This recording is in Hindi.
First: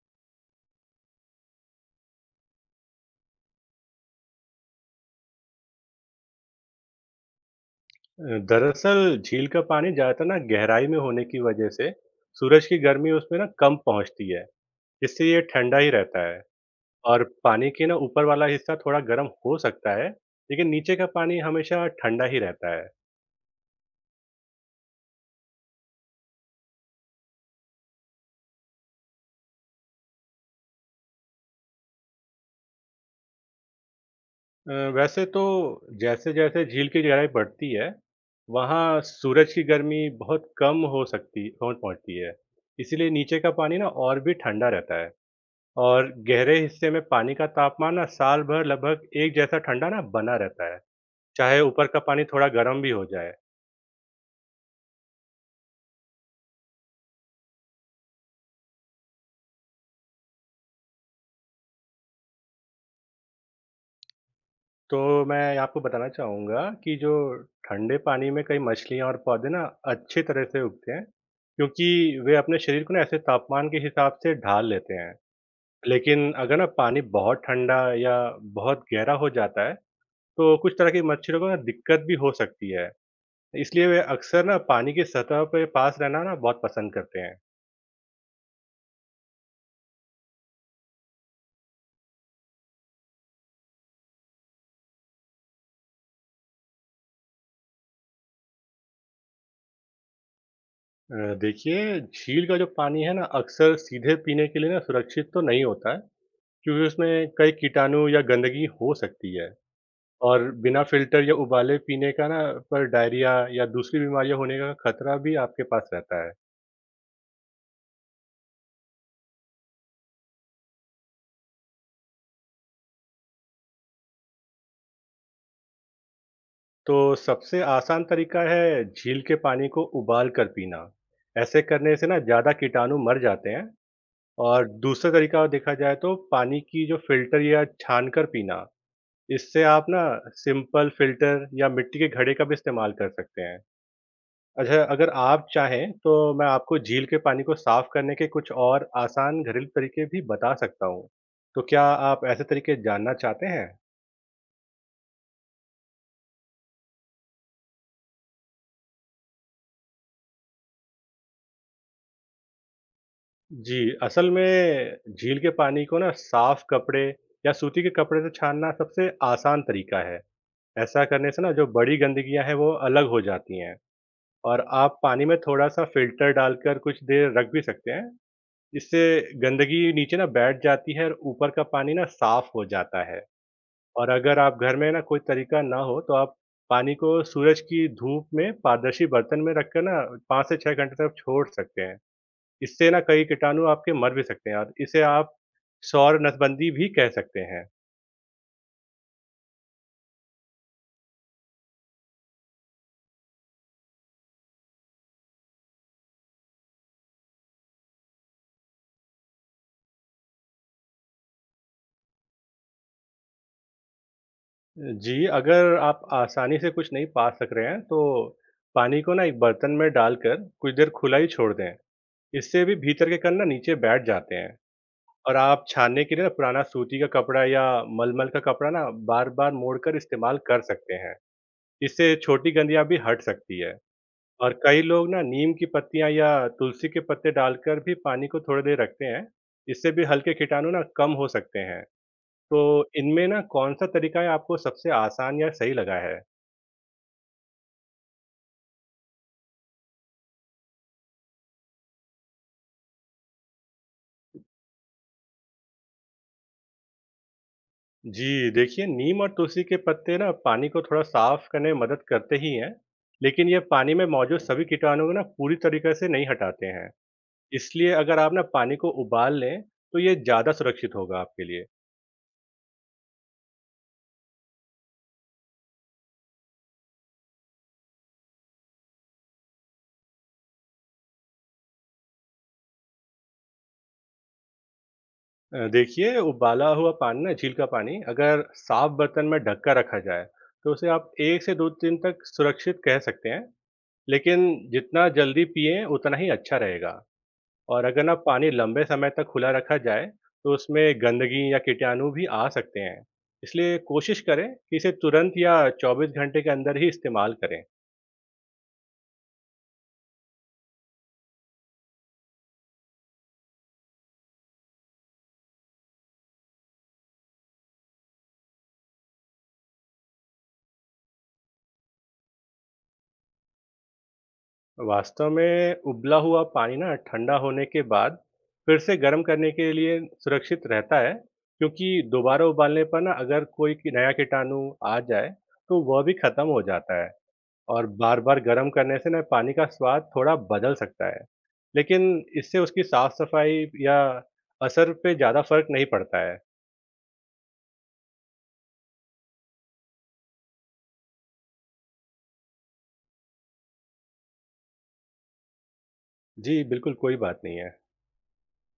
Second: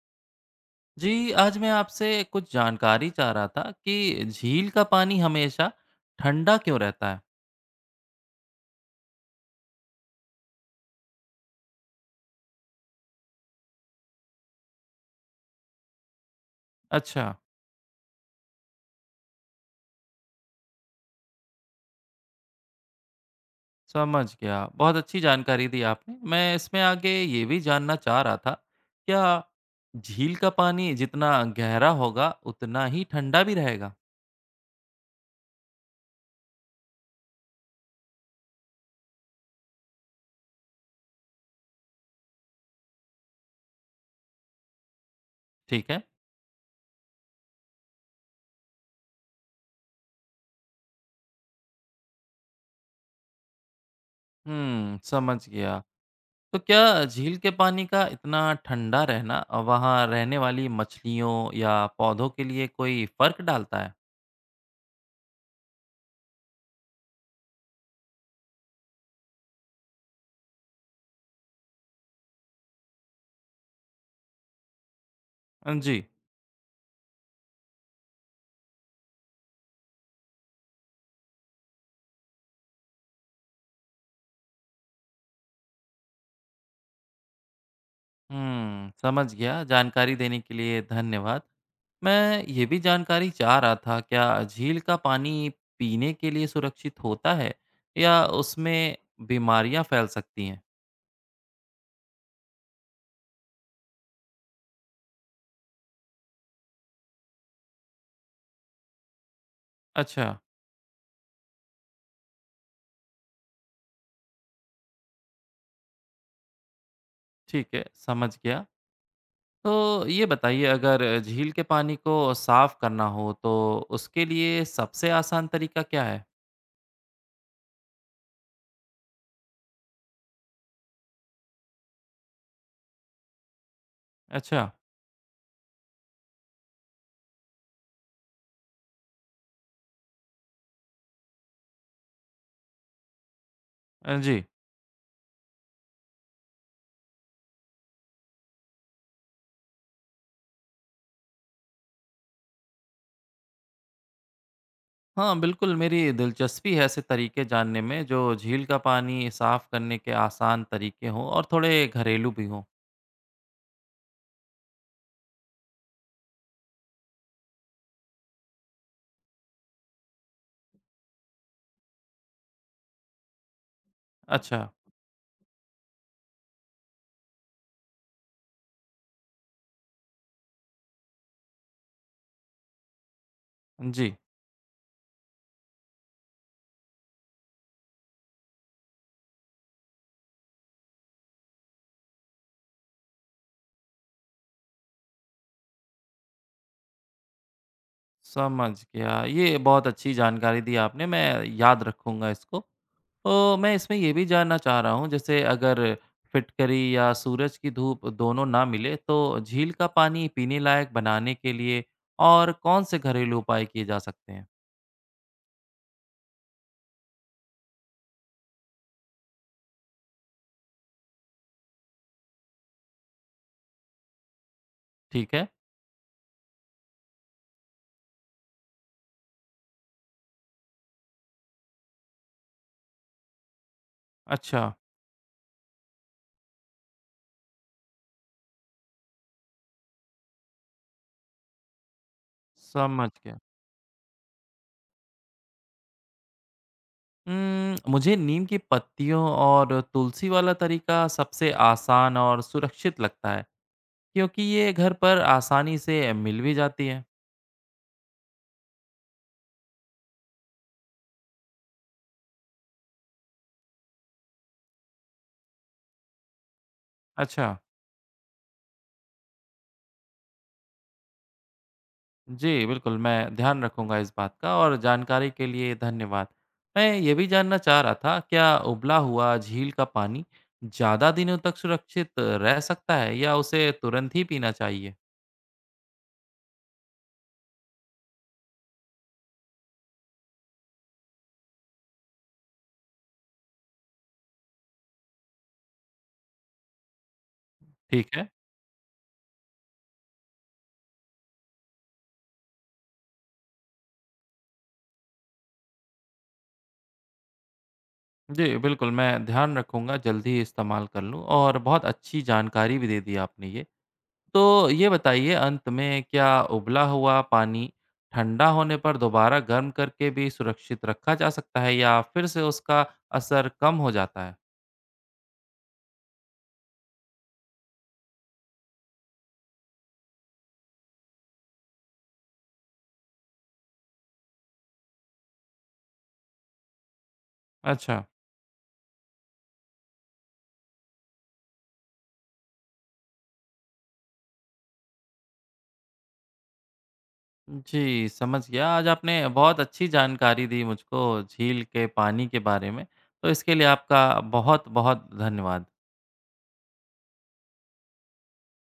जी, आज मैं आपसे कुछ जानकारी चाह रहा था कि झील का पानी हमेशा ठंडा क्यों रहता है? दरअसल झील का पानी ज़्यादातर ना गहराई में होने की वजह से सूरज की गर्मी उसमें ना कम पहुंचती है जिससे ये ठंडा ही रहता है। और अच्छा, पानी के ना ऊपर वाला हिस्सा थोड़ा गर्म हो सकता है लेकिन नीचे का पानी हमेशा ठंडा ही रहता है। समझ गया। बहुत अच्छी जानकारी दी आपने। मैं इसमें आगे ये भी जानना चाह रहा था, क्या झील का पानी जितना गहरा होगा, उतना ही ठंडा भी रहेगा? अ, वैसे तो जैसे जैसे झील की गहराई बढ़ती है वहाँ सूरज की गर्मी बहुत कम हो सकती हो पहुंचती है। इसीलिए नीचे का पानी ना और भी ठंडा रहता है। ठीक है। और गहरे हिस्से में पानी का तापमान ना साल भर लगभग एक जैसा ठंडा ना बना रहता है, चाहे ऊपर का पानी थोड़ा गर्म भी हो जाए। हुँ, समझ गया। तो क्या झील के पानी का इतना ठंडा रहना वहाँ रहने वाली मछलियों या पौधों के लिए कोई फ़र्क डालता है? तो मैं आपको बताना चाहूँगा कि जो ठंडे पानी में कई मछलियाँ और पौधे ना अच्छी तरह से उगते हैं, क्योंकि वे अपने शरीर को ना ऐसे तापमान के हिसाब से ढाल लेते हैं। अ, जी। लेकिन अगर ना पानी बहुत ठंडा या बहुत गहरा हो जाता है, तो कुछ तरह की मच्छरों को ना दिक्कत भी हो सकती है। इसलिए वे अक्सर ना पानी की सतह के पास रहना ना बहुत पसंद करते हैं। हुँ, समझ गया। जानकारी देने के लिए धन्यवाद। मैं ये भी जानकारी चाह रहा था, क्या झील का पानी पीने के लिए सुरक्षित होता है या उसमें बीमारियाँ फैल सकती हैं? देखिए, झील का जो पानी है ना, अक्सर सीधे पीने के लिए ना सुरक्षित तो नहीं होता है, क्योंकि उसमें कई कीटाणु या गंदगी हो सकती है। अच्छा, और बिना फ़िल्टर या उबाले पीने का ना पर डायरिया या दूसरी बीमारियाँ होने का खतरा भी आपके पास रहता है। ठीक है, समझ गया। तो ये बताइए अगर झील के पानी को साफ़ करना हो तो उसके लिए सबसे आसान तरीका क्या है? तो सबसे आसान तरीका है झील के पानी को उबाल कर पीना। ऐसे करने से ना ज़्यादा कीटाणु मर जाते हैं। अच्छा, और दूसरा तरीका देखा जाए तो पानी की जो फ़िल्टर या छान कर पीना। इससे आप ना सिंपल फ़िल्टर या मिट्टी के घड़े का भी इस्तेमाल कर सकते हैं। अ, जी। अच्छा अगर आप चाहें तो मैं आपको झील के पानी को साफ़ करने के कुछ और आसान घरेलू तरीके भी बता सकता हूँ। तो क्या आप ऐसे तरीके जानना चाहते हैं? हाँ, बिल्कुल, मेरी दिलचस्पी है ऐसे तरीके जानने में जो झील का पानी साफ़ करने के आसान तरीके हों और थोड़े घरेलू भी हों। जी, असल में झील के पानी को ना साफ कपड़े या सूती के कपड़े से छानना सबसे आसान तरीका है। ऐसा करने से ना जो बड़ी गंदगियाँ हैं वो अलग हो जाती हैं। अच्छा, और आप पानी में थोड़ा-सा फ़िल्टर डालकर कुछ देर रख भी सकते हैं। इससे गंदगी नीचे ना बैठ जाती है और ऊपर का पानी ना साफ हो जाता है। और जी, अगर आप घर में ना कोई तरीका ना हो तो आप पानी को सूरज की धूप में पारदर्शी बर्तन में रखकर ना 5 से 6 घंटे तक छोड़ सकते हैं। इससे ना कई कीटाणु आपके मर भी सकते हैं और इसे आप सौर नसबंदी भी कह सकते हैं। समझ गया। ये बहुत अच्छी जानकारी दी आपने, मैं याद रखूँगा इसको। तो मैं इसमें ये भी जानना चाह रहा हूँ, जैसे अगर फिटकरी या सूरज की धूप दोनों ना मिले, तो झील का पानी पीने लायक बनाने के लिए और कौन से घरेलू उपाय किए जा सकते हैं? जी अगर आप आसानी से कुछ नहीं पा सक रहे हैं तो पानी को ना एक बर्तन में डालकर कुछ देर खुला ही छोड़ दें। इससे भी भीतर के कण ना नीचे बैठ जाते हैं। ठीक और है, आप छानने के लिए ना पुराना सूती का कपड़ा या मलमल का कपड़ा ना बार-बार मोड़कर इस्तेमाल कर सकते हैं। इससे छोटी गंदियाँ भी हट सकती है। और अच्छा, कई लोग ना नीम की पत्तियाँ या तुलसी के पत्ते डालकर भी पानी को थोड़ी देर रखते हैं। इससे भी हल्के कीटाणु ना कम हो सकते हैं। तो समझ इनमें गया। ना कौन-सा तरीका है आपको सबसे आसान या सही लगा है? मुझे नीम की पत्तियों और तुलसी वाला तरीका सबसे आसान और सुरक्षित लगता है, क्योंकि ये घर पर आसानी से मिल भी जाती है। जी, देखिए नीम और तुलसी के पत्ते ना पानी को थोड़ा साफ करने में मदद करते ही हैं, लेकिन ये पानी में मौजूद सभी कीटाणु को ना पूरी तरीके से नहीं हटाते हैं। अच्छा, इसलिए अगर आप ना पानी को उबाल लें, तो ये ज़्यादा सुरक्षित होगा आपके लिए। जी बिल्कुल, मैं ध्यान रखूंगा इस बात का और जानकारी के लिए धन्यवाद। मैं ये भी जानना चाह रहा था, क्या उबला हुआ झील का पानी ज़्यादा दिनों तक सुरक्षित रह सकता है या उसे तुरंत ही पीना चाहिए? देखिए उबाला हुआ पानी ना झील का पानी अगर साफ़ बर्तन में ढककर रखा जाए, तो उसे आप 1 से 2 दिन तक सुरक्षित कह सकते हैं, लेकिन जितना जल्दी पिएँ उतना ही अच्छा रहेगा। और अगर ठीक ना है। पानी लंबे समय तक खुला रखा जाए, तो उसमें गंदगी या कीटाणु भी आ सकते हैं। इसलिए कोशिश करें कि इसे तुरंत या 24 घंटे के अंदर ही इस्तेमाल करें। जी बिल्कुल, मैं ध्यान रखूंगा, जल्दी ही इस्तेमाल कर लूँ और बहुत अच्छी जानकारी भी दे दी आपने ये। तो ये बताइए अंत में क्या उबला हुआ पानी ठंडा होने पर दोबारा गर्म करके भी सुरक्षित रखा जा सकता है या फिर से उसका असर कम हो जाता है? वास्तव में उबला हुआ पानी ना ठंडा होने के बाद फिर से गर्म करने के लिए सुरक्षित रहता है क्योंकि दोबारा उबालने पर ना अगर कोई नया कीटाणु आ जाए तो वह भी खत्म हो जाता है। और अच्छा, बार बार गर्म करने से ना पानी का स्वाद थोड़ा बदल सकता है लेकिन इससे उसकी साफ सफाई या असर पे ज़्यादा फर्क नहीं पड़ता है। जी समझ गया। आज आपने बहुत अच्छी जानकारी दी मुझको झील के पानी के बारे में। तो इसके लिए आपका बहुत-बहुत धन्यवाद। जी बिल्कुल कोई बात नहीं है।